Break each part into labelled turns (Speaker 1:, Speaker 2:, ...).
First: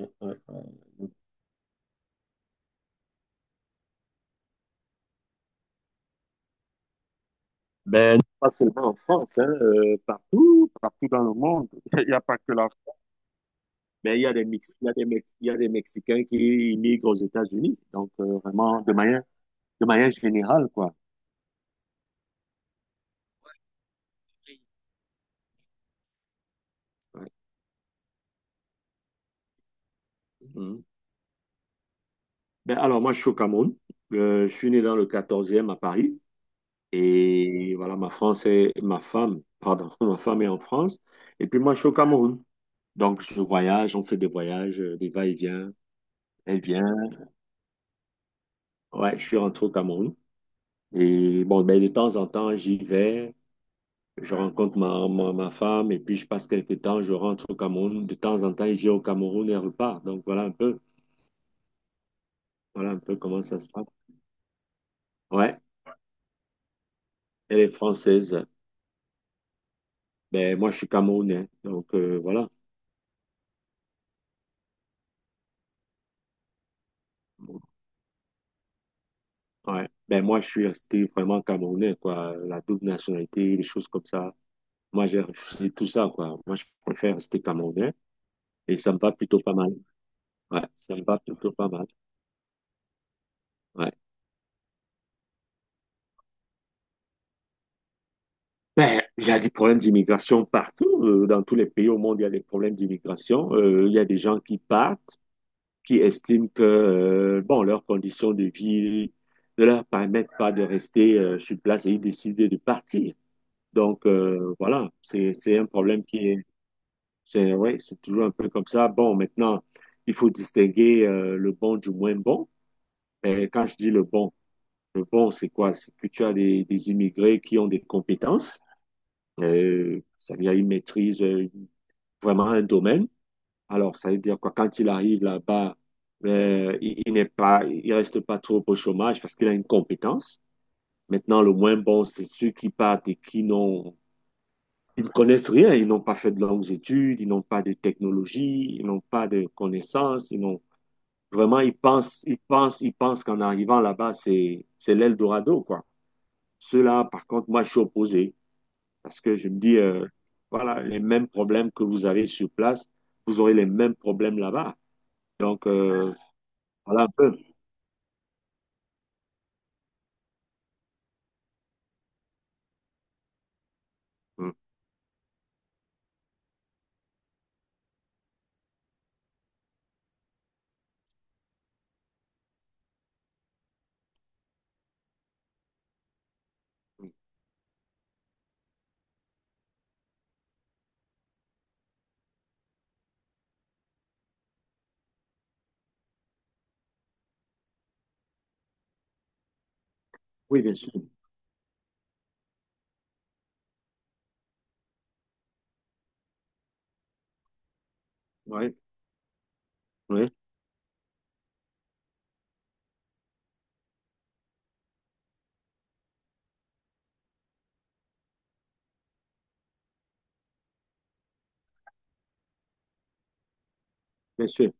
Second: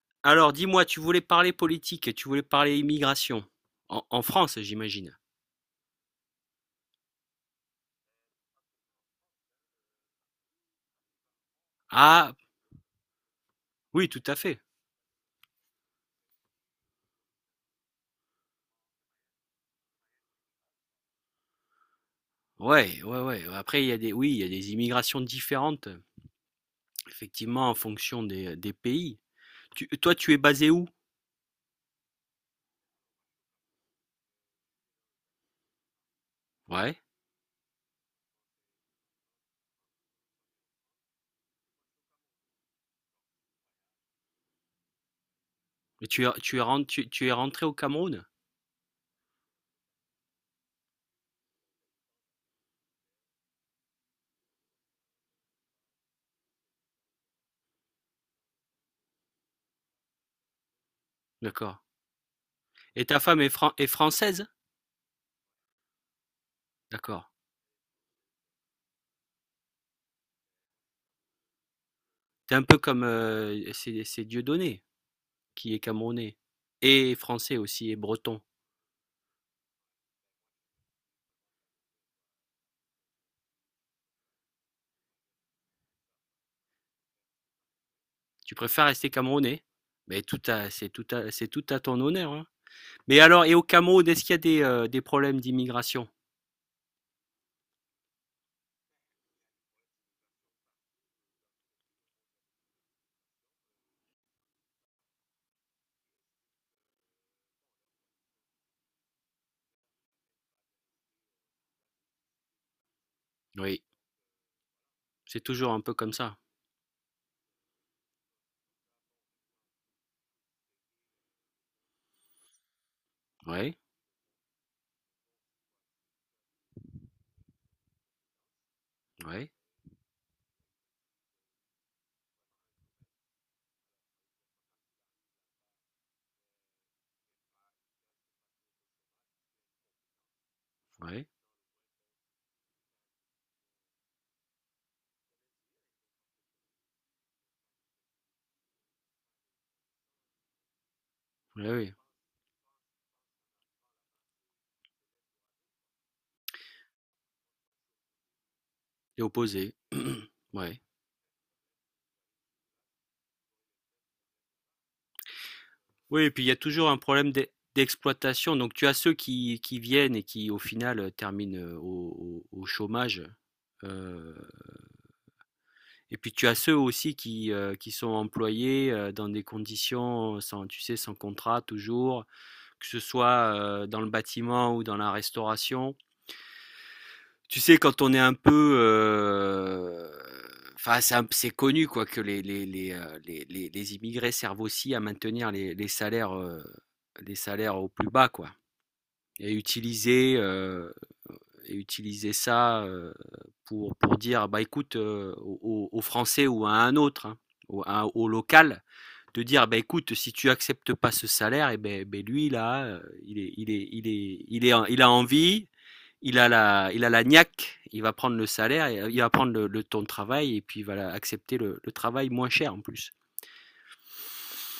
Speaker 1: Ouais.
Speaker 2: Alors dis-moi, tu voulais parler politique, tu voulais parler immigration. En France, j'imagine.
Speaker 1: Ben, pas seulement en France, hein, partout, partout dans le monde. Il n'y a
Speaker 2: Ah,
Speaker 1: pas que la France.
Speaker 2: oui,
Speaker 1: Mais il
Speaker 2: tout
Speaker 1: y a
Speaker 2: à
Speaker 1: des
Speaker 2: fait.
Speaker 1: Mex- il y a des Mex- il y a des Mexicains qui immigrent aux États-Unis. Donc, vraiment, de manière générale, quoi.
Speaker 2: Ouais, ouais, ouais. Après, il y a des, oui, il y a des immigrations différentes,
Speaker 1: Ouais.
Speaker 2: effectivement, en fonction des pays. Toi, tu es basé
Speaker 1: Mhm.
Speaker 2: où?
Speaker 1: Ben, alors, moi, je suis au Cameroun. Je suis né dans le 14e à Paris.
Speaker 2: Ouais.
Speaker 1: Et voilà, ma femme, pardon, ma femme est en France. Et puis, moi, je suis au Cameroun. Donc, je voyage, on fait des voyages, des va-et-vient.
Speaker 2: Et tu es, tu
Speaker 1: Elle
Speaker 2: es,
Speaker 1: vient.
Speaker 2: ren- tu, tu es rentré au Cameroun?
Speaker 1: Ouais, je suis rentré au Cameroun. Et bon, ben, de temps en temps, j'y vais, je rencontre ma femme et puis je passe quelques temps, je rentre au Cameroun. De temps en temps, j'ai au Cameroun et repars.
Speaker 2: D'accord.
Speaker 1: Voilà un
Speaker 2: Et
Speaker 1: peu
Speaker 2: ta femme
Speaker 1: comment
Speaker 2: est,
Speaker 1: ça se
Speaker 2: fran- est
Speaker 1: passe.
Speaker 2: française?
Speaker 1: Ouais,
Speaker 2: D'accord.
Speaker 1: elle est française. Ben, moi, je suis camerounais. Donc voilà.
Speaker 2: T'es un peu comme, c'est Dieudonné, qui est camerounais. Et français aussi, et breton.
Speaker 1: Ouais. Ben, moi, je suis resté vraiment camerounais, quoi. La double nationalité, les choses comme ça. Moi, j'ai refusé tout ça, quoi. Moi, je préfère rester camerounais
Speaker 2: Tu
Speaker 1: et
Speaker 2: préfères
Speaker 1: ça me
Speaker 2: rester
Speaker 1: va plutôt pas
Speaker 2: camerounais.
Speaker 1: mal.
Speaker 2: Mais tout
Speaker 1: Ouais,
Speaker 2: c'est
Speaker 1: ça me
Speaker 2: tout
Speaker 1: va
Speaker 2: c'est
Speaker 1: plutôt
Speaker 2: tout
Speaker 1: pas
Speaker 2: à
Speaker 1: mal.
Speaker 2: ton honneur, hein. Mais alors, et au
Speaker 1: Ouais.
Speaker 2: Cameroun, est-ce qu'il y a des problèmes d'immigration?
Speaker 1: Ben, il y a des problèmes d'immigration partout. Dans tous les pays au monde, il y a des problèmes d'immigration. Il y a des gens qui partent, qui estiment que bon, leurs conditions de vie ne leur permettent pas de rester sur place et ils décident de partir.
Speaker 2: Oui,
Speaker 1: Donc voilà,
Speaker 2: c'est
Speaker 1: c'est un
Speaker 2: toujours un peu
Speaker 1: problème
Speaker 2: comme
Speaker 1: qui
Speaker 2: ça.
Speaker 1: est c'est ouais, c'est toujours un peu comme ça. Bon, maintenant, il faut distinguer le bon du moins bon. Et quand je
Speaker 2: Oui,
Speaker 1: dis le bon, c'est quoi? C'est que tu as des immigrés qui ont des compétences
Speaker 2: oui,
Speaker 1: c'est-à-dire, il maîtrise vraiment un domaine. Alors, ça veut dire quoi, quand il arrive là-bas, il n'est pas, il reste pas trop au chômage parce qu'il a une compétence.
Speaker 2: oui,
Speaker 1: Maintenant, le moins bon, c'est ceux qui partent et qui n'ont, ils ne connaissent rien. Ils n'ont pas fait de longues études, ils n'ont pas de technologie, ils n'ont pas de connaissances, ils n'ont, vraiment,
Speaker 2: oui, oui.
Speaker 1: ils pensent qu'en arrivant là-bas, c'est l'Eldorado, quoi. Ceux-là, par contre, moi, je suis opposé.
Speaker 2: Et
Speaker 1: Parce que je me
Speaker 2: opposé.
Speaker 1: dis,
Speaker 2: Ouais.
Speaker 1: voilà, les mêmes problèmes que vous avez sur place, vous aurez les mêmes problèmes là-bas. Donc,
Speaker 2: Oui, et puis il y a toujours un
Speaker 1: voilà un
Speaker 2: problème
Speaker 1: peu.
Speaker 2: d'exploitation. Donc tu as ceux qui viennent et qui au final terminent au chômage. Euh,
Speaker 1: Mm.
Speaker 2: et puis tu as ceux aussi qui sont employés dans des conditions sans, tu sais, sans contrat toujours, que ce soit dans le bâtiment ou dans la restauration. Tu sais, quand on est un peu, enfin, c'est connu quoi, que les immigrés servent aussi à maintenir les salaires, les salaires au plus bas quoi, et utiliser
Speaker 1: Oui, bien
Speaker 2: euh,
Speaker 1: sûr.
Speaker 2: et utiliser ça pour dire bah écoute aux Français ou à un autre, hein, au
Speaker 1: Oui,
Speaker 2: local, de dire bah écoute si
Speaker 1: oui,
Speaker 2: tu acceptes pas ce salaire, et ben, lui là, il a envie, il a la niaque, il va prendre le salaire, il va prendre le ton de travail et puis il va accepter le travail moins cher en plus.
Speaker 1: bien sûr.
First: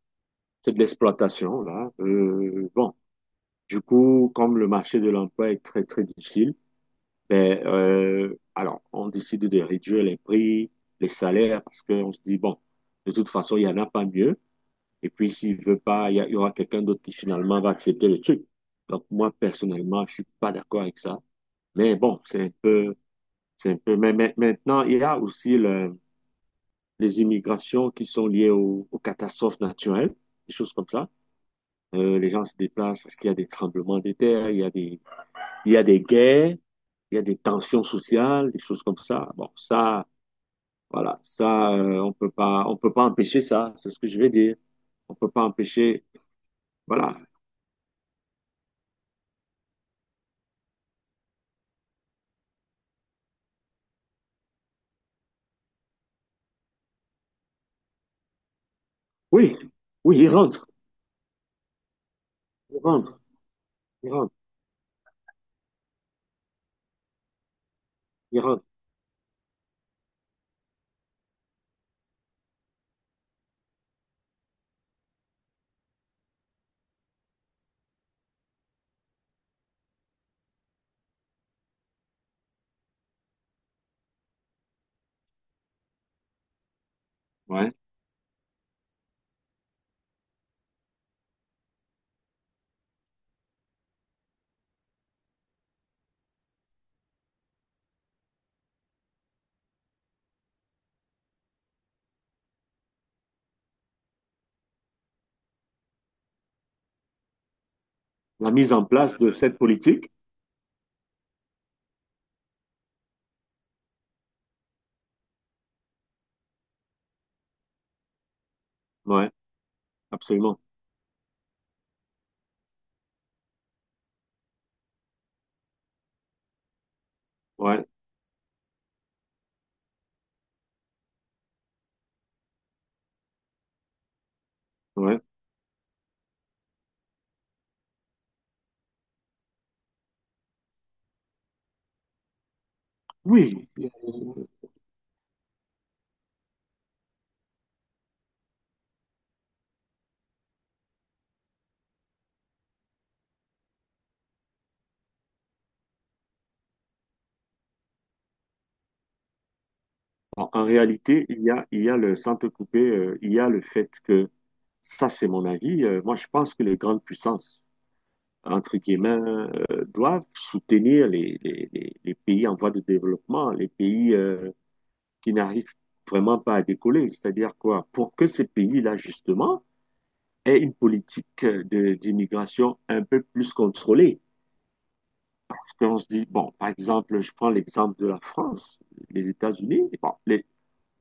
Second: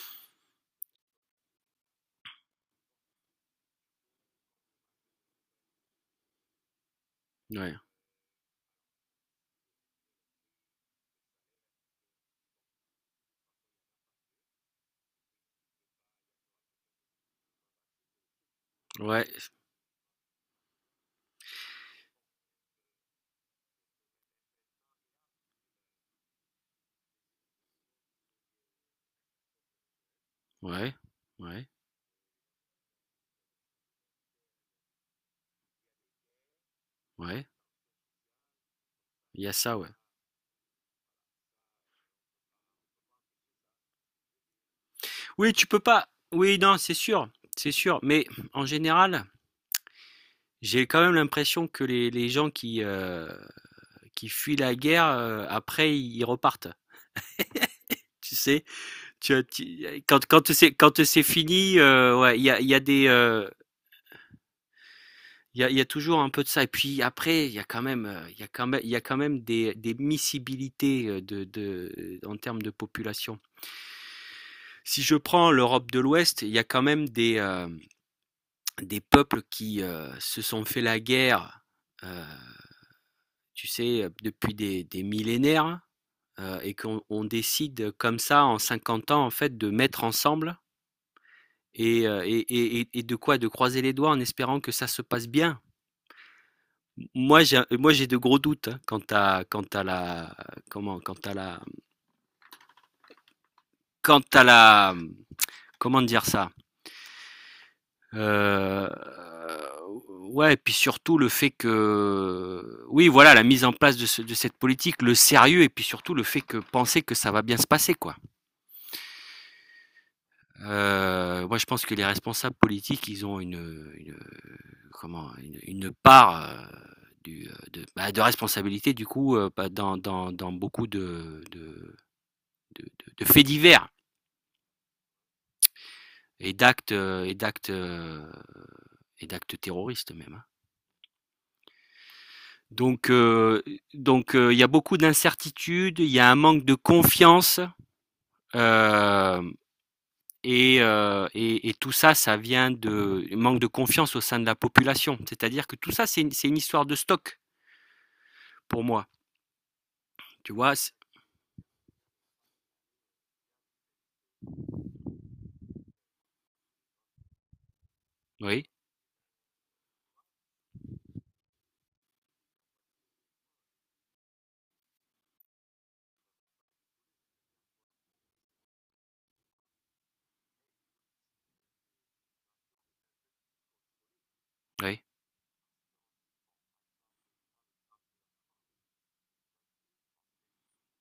Speaker 1: C'est de l'exploitation, là. Bon, du coup, comme le marché de l'emploi est très, très difficile, ben,
Speaker 2: Ouais,
Speaker 1: alors, on décide de réduire les prix, les salaires, parce qu'on se dit, bon, de toute façon, il n'y en a pas mieux. Et puis, s'il veut pas, il y aura quelqu'un d'autre qui finalement va accepter le truc. Donc,
Speaker 2: ouais,
Speaker 1: moi, personnellement, je suis pas d'accord avec ça. Mais bon, c'est un peu. Maintenant, il y a aussi le- les immigrations qui sont liées aux catastrophes naturelles, des choses comme
Speaker 2: ouais,
Speaker 1: ça.
Speaker 2: ouais,
Speaker 1: Les gens se déplacent parce qu'il y a des tremblements de terre, il y a des guerres, il y a des
Speaker 2: ouais.
Speaker 1: tensions sociales, des choses comme ça.
Speaker 2: Il y
Speaker 1: Bon,
Speaker 2: a ça, ouais.
Speaker 1: ça, voilà, ça, on peut pas empêcher ça. C'est ce que je vais dire. On peut pas
Speaker 2: Oui, tu peux
Speaker 1: empêcher.
Speaker 2: pas. Oui, non, c'est
Speaker 1: Voilà.
Speaker 2: sûr, c'est sûr. Mais en général, j'ai quand même l'impression que les gens qui fuient la guerre, après, ils repartent. Tu sais, tu, as-
Speaker 1: Oui,
Speaker 2: tu-
Speaker 1: oui,
Speaker 2: quand,
Speaker 1: il rentre,
Speaker 2: quand c'est fini, ouais,
Speaker 1: il rentre, il rentre,
Speaker 2: il y a toujours un peu de ça. Et puis après,
Speaker 1: il rentre.
Speaker 2: il y a quand même des miscibilités en termes de population. Si je prends l'Europe de l'Ouest, il y a quand même des peuples qui se sont fait la guerre, euh, tu sais, depuis des millénaires, et qu'on
Speaker 1: Ouais.
Speaker 2: décide comme ça en 50 ans, en fait, de mettre ensemble et, euh, et, et de quoi, de croiser les doigts en espérant que ça se passe bien. Moi, j'ai de gros doutes, hein, comment, quant à la, quant à la, comment dire ça. Heu,
Speaker 1: La mise en place de cette politique.
Speaker 2: ouais, et puis surtout le fait que oui, voilà, la mise en place de cette politique, le sérieux et puis surtout le fait que penser que ça va bien se passer, quoi.
Speaker 1: Ouais, absolument.
Speaker 2: Moi je pense que les responsables politiques, ils ont une, comment? Une part, de
Speaker 1: Ouais.
Speaker 2: bah, de responsabilité du coup, bah, dans beaucoup de de faits divers
Speaker 1: Ouais.
Speaker 2: et d'actes, heu, et d'actes, heu, et d'actes terroristes même, hein. Donc, euh,
Speaker 1: Oui,
Speaker 2: donc, il y a beaucoup d'incertitudes, il y a un manque de confiance, euh, et tout ça, ça vient de manque de confiance au sein de la population. C'est-à-dire que tout ça, c'est une histoire de stock pour moi.
Speaker 1: en
Speaker 2: Tu
Speaker 1: en
Speaker 2: vois.
Speaker 1: réalité, il y a le sans te couper, il y a le fait que, ça c'est mon avis, moi je pense que les grandes puissances,
Speaker 2: Oui,
Speaker 1: entre guillemets, doivent soutenir les pays en voie de développement, les pays qui n'arrivent vraiment pas à décoller. C'est-à-dire quoi? Pour que ces pays-là, justement, aient une politique d'immigration un peu plus contrôlée.
Speaker 2: oui,
Speaker 1: Parce qu'on se dit, bon, par exemple, je prends l'exemple de la France, les États-Unis, bon, les,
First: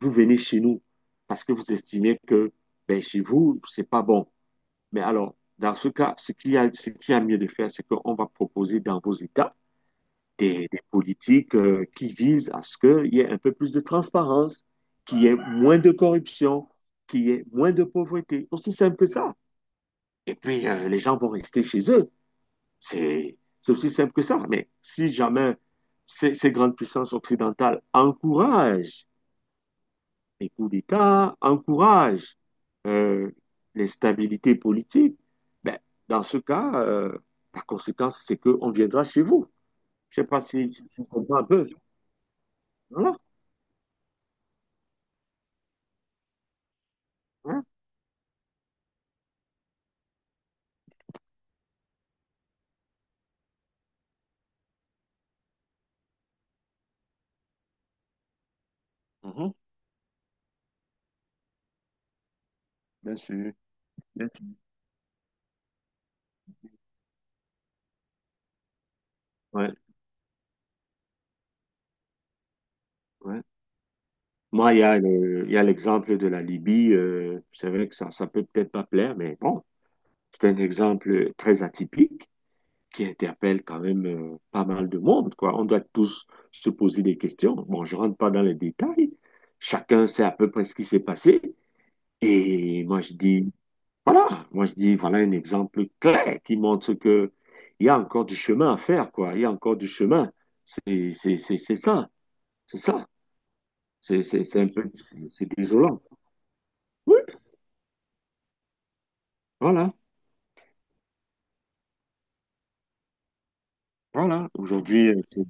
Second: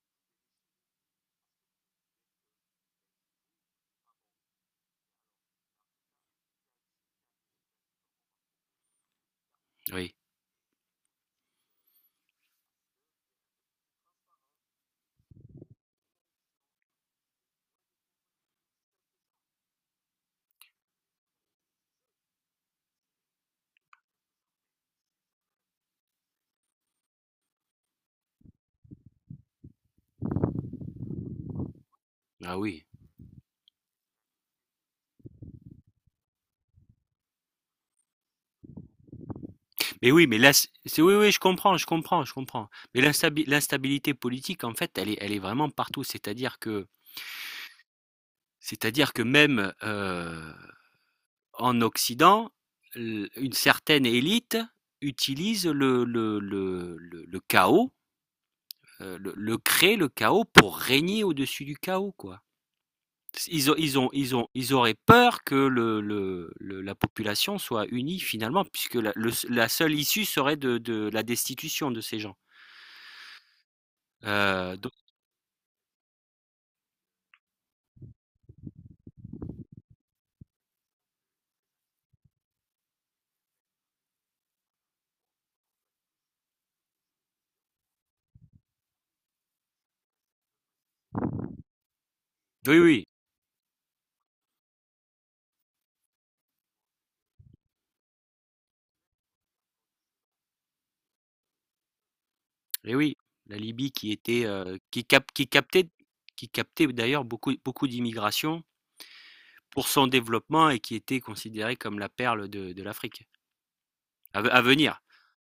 Speaker 1: vous venez chez nous parce que vous estimez que ben, chez vous, c'est pas bon. Mais alors, dans ce cas, ce qu'il y a mieux de faire, c'est qu'on va proposer dans vos États
Speaker 2: oui.
Speaker 1: des politiques qui visent à ce qu'il y ait un peu plus de transparence, qu'il y ait moins de corruption, qu'il y ait moins de pauvreté. Aussi simple que ça. Et puis, les gens vont rester chez eux. C'est aussi simple que ça. Mais si jamais ces grandes puissances occidentales encouragent les coups d'État encouragent
Speaker 2: Ah oui.
Speaker 1: euh, l'instabilité politique, ben, dans ce cas, la conséquence, c'est qu'on viendra chez vous.
Speaker 2: Mais
Speaker 1: Je ne
Speaker 2: oui,
Speaker 1: sais
Speaker 2: mais
Speaker 1: pas
Speaker 2: là,
Speaker 1: si, si tu
Speaker 2: oui, oui,
Speaker 1: comprends
Speaker 2: je
Speaker 1: un peu.
Speaker 2: comprends, je comprends, je comprends. Mais
Speaker 1: Voilà.
Speaker 2: l'instabilité politique, en fait, elle est vraiment partout. C'est-à-dire que,
Speaker 1: Hein.
Speaker 2: c'est-à-dire que même, en Occident, une certaine élite utilise le chaos,
Speaker 1: Mhm.
Speaker 2: le crée le chaos pour régner au-dessus du chaos, quoi.
Speaker 1: Bien sûr.
Speaker 2: Ils, ont, ils, ont,
Speaker 1: Bien
Speaker 2: ils, ont,
Speaker 1: sûr.
Speaker 2: ils auraient peur que la population soit unie finalement, puisque la
Speaker 1: Ouais,
Speaker 2: seule issue serait de la destitution de ces gens.
Speaker 1: ouais. Moi,
Speaker 2: Euh, donc-
Speaker 1: il y a l'exemple de la Libye. C'est vrai que ça peut peut-être pas plaire, mais bon, c'est un exemple très atypique. Qui interpelle quand même pas mal de monde, quoi. On doit tous se poser des questions. Bon, je rentre pas dans les détails. Chacun sait à peu près ce qui s'est passé.
Speaker 2: oui,
Speaker 1: Et moi,
Speaker 2: oui,
Speaker 1: je dis, voilà, moi, je dis, voilà un exemple clair qui montre que il y a encore du chemin à faire, quoi. Il y a encore du chemin. C'est ça. C'est
Speaker 2: et
Speaker 1: ça.
Speaker 2: oui, la Libye qui était,
Speaker 1: C'est un peu,
Speaker 2: qui
Speaker 1: c'est
Speaker 2: cap- qui
Speaker 1: c'est
Speaker 2: captait,
Speaker 1: désolant.
Speaker 2: qui captait
Speaker 1: Oui,
Speaker 2: d'ailleurs beaucoup, beaucoup d'immigration pour
Speaker 1: voilà.
Speaker 2: son développement et qui était considérée comme la perle de l'Afrique à,
Speaker 1: Voilà,
Speaker 2: à venir.
Speaker 1: aujourd'hui,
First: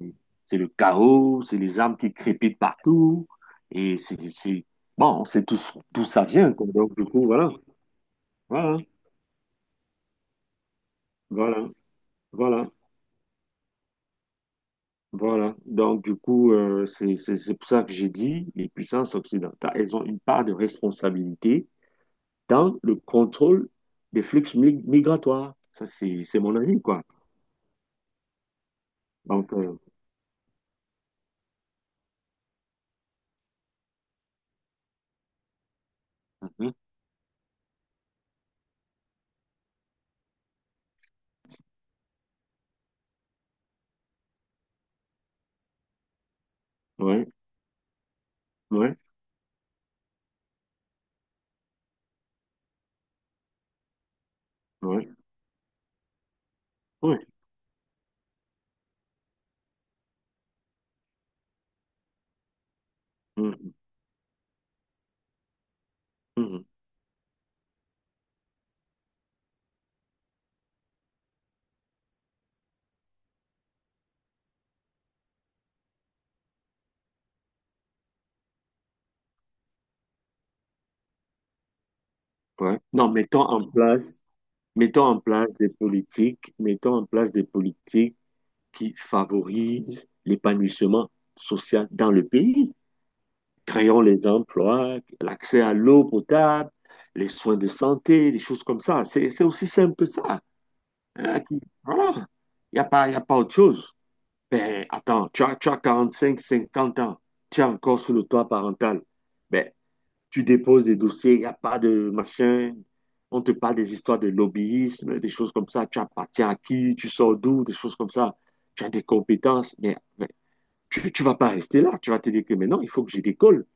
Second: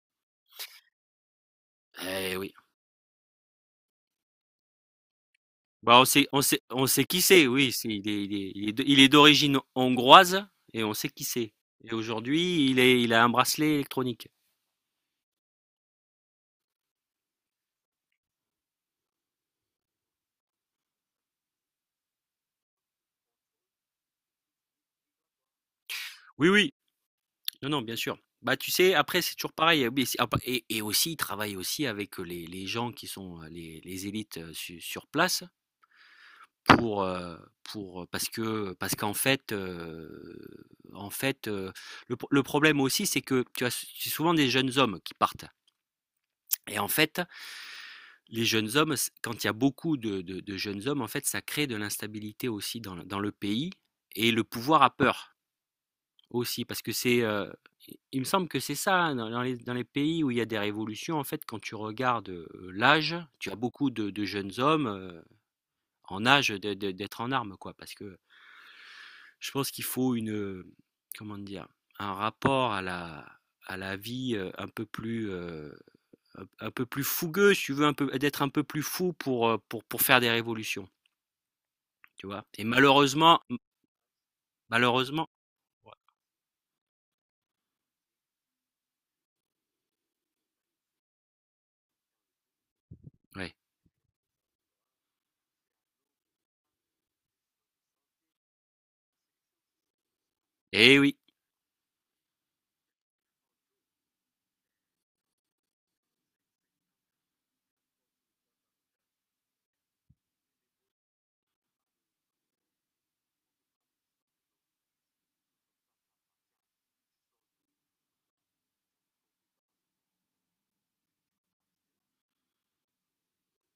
Speaker 1: c'est le chaos, c'est les armes qui
Speaker 2: Eh oui.
Speaker 1: crépitent partout, et bon, on sait tous
Speaker 2: Bah,
Speaker 1: d'où ça vient, quoi.
Speaker 2: on
Speaker 1: Donc,
Speaker 2: sait
Speaker 1: du
Speaker 2: qui
Speaker 1: coup,
Speaker 2: c'est,
Speaker 1: voilà,
Speaker 2: oui. Il est, il est- il est
Speaker 1: voilà,
Speaker 2: de- il est d'origine hongroise et on sait qui c'est.
Speaker 1: voilà,
Speaker 2: Et
Speaker 1: voilà,
Speaker 2: aujourd'hui, il a un bracelet électronique.
Speaker 1: voilà. Donc, du coup, c'est pour ça que j'ai dit, les puissances occidentales, elles ont une part de responsabilité dans le contrôle des migratoires. Ça, c'est
Speaker 2: Oui,
Speaker 1: mon
Speaker 2: oui.
Speaker 1: avis, quoi.
Speaker 2: Non, non, bien sûr. Bah, tu sais, après, c'est
Speaker 1: Donc,
Speaker 2: toujours pareil. Et aussi, il travaille aussi avec les gens qui sont les élites sur place.
Speaker 1: mhm,
Speaker 2: Pour, heu, parce qu'en fait, en fait, heu, le problème aussi, c'est que tu as c'est souvent des jeunes hommes qui partent et en fait,
Speaker 1: ouais,
Speaker 2: les jeunes hommes,
Speaker 1: ouais,
Speaker 2: s quand il y a beaucoup de jeunes hommes, en fait, ça crée de l'instabilité aussi dans le pays et le pouvoir a
Speaker 1: ouais,
Speaker 2: peur aussi parce que
Speaker 1: ouais.
Speaker 2: il me semble que c'est ça, hein, dans les pays où il y a des révolutions, en fait, quand tu regardes, l'âge, tu as
Speaker 1: Mhm,
Speaker 2: beaucoup de jeunes hommes, en âge
Speaker 1: mhm,
Speaker 2: de d'être en armes, quoi, parce que je pense qu'il faut euh, comment dire? Un rapport à la vie, un peu plus fougueux, si tu veux, un peu d'être un peu plus fou pour faire des révolutions, tu vois? Et
Speaker 1: ouais. Non,
Speaker 2: malheureusement
Speaker 1: mettons en place. Mettons en
Speaker 2: malheureusement
Speaker 1: place des politiques, mettons en place des politiques qui favorisent l'épanouissement social dans le pays.
Speaker 2: ouais.
Speaker 1: Créons les emplois, l'accès à l'eau potable, les soins de santé, des choses comme ça. C'est aussi simple que ça.
Speaker 2: Eh oui,
Speaker 1: Hein, qui- Voilà. Il n'y a pas, Y a pas autre chose. Ben, attends, tu as 45, 50 ans. Tu es encore sous le toit parental. Ben, tu déposes des dossiers, il n'y a pas de machin. On te parle des histoires de lobbyisme, des choses comme ça. Tu appartiens à qui, tu sors d'où, des choses comme ça. Tu as des compétences, mais tu ne vas pas rester là. Tu vas te dire que maintenant, il faut que je décolle.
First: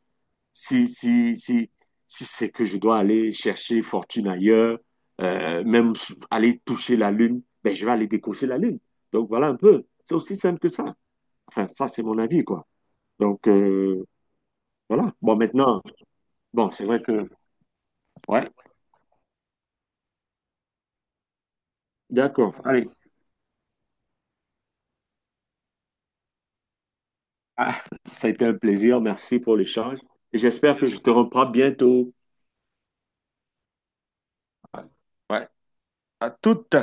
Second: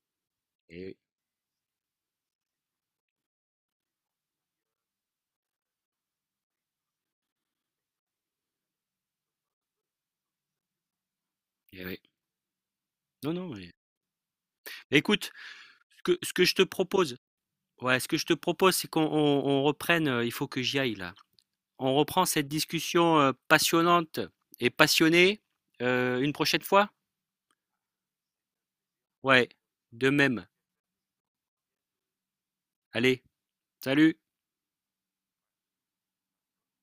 Speaker 2: eh
Speaker 1: Si,
Speaker 2: oui,
Speaker 1: si, si, Si c'est que je dois aller chercher fortune ailleurs, même aller toucher la lune, ben, je vais aller décocher la lune. Donc voilà un peu. C'est aussi simple que ça. Enfin,
Speaker 2: eh
Speaker 1: ça,
Speaker 2: oui.
Speaker 1: c'est mon avis, quoi.
Speaker 2: Non, non,
Speaker 1: Donc
Speaker 2: mais
Speaker 1: voilà.
Speaker 2: écoute,
Speaker 1: Bon, maintenant,
Speaker 2: ce que je te
Speaker 1: bon, c'est vrai
Speaker 2: propose,
Speaker 1: que,
Speaker 2: ouais, ce que je te
Speaker 1: ouais.
Speaker 2: propose, c'est qu'on reprenne, il faut que j'y aille là. On reprend cette
Speaker 1: D'accord. Allez,
Speaker 2: discussion, passionnante et passionnée, une prochaine fois?
Speaker 1: ah, ça a été un plaisir. Merci
Speaker 2: Ouais,
Speaker 1: pour l'échange.
Speaker 2: de
Speaker 1: Et
Speaker 2: même.
Speaker 1: j'espère que je te reprends bientôt.
Speaker 2: Allez, salut.
Speaker 1: Ouais, à toutes.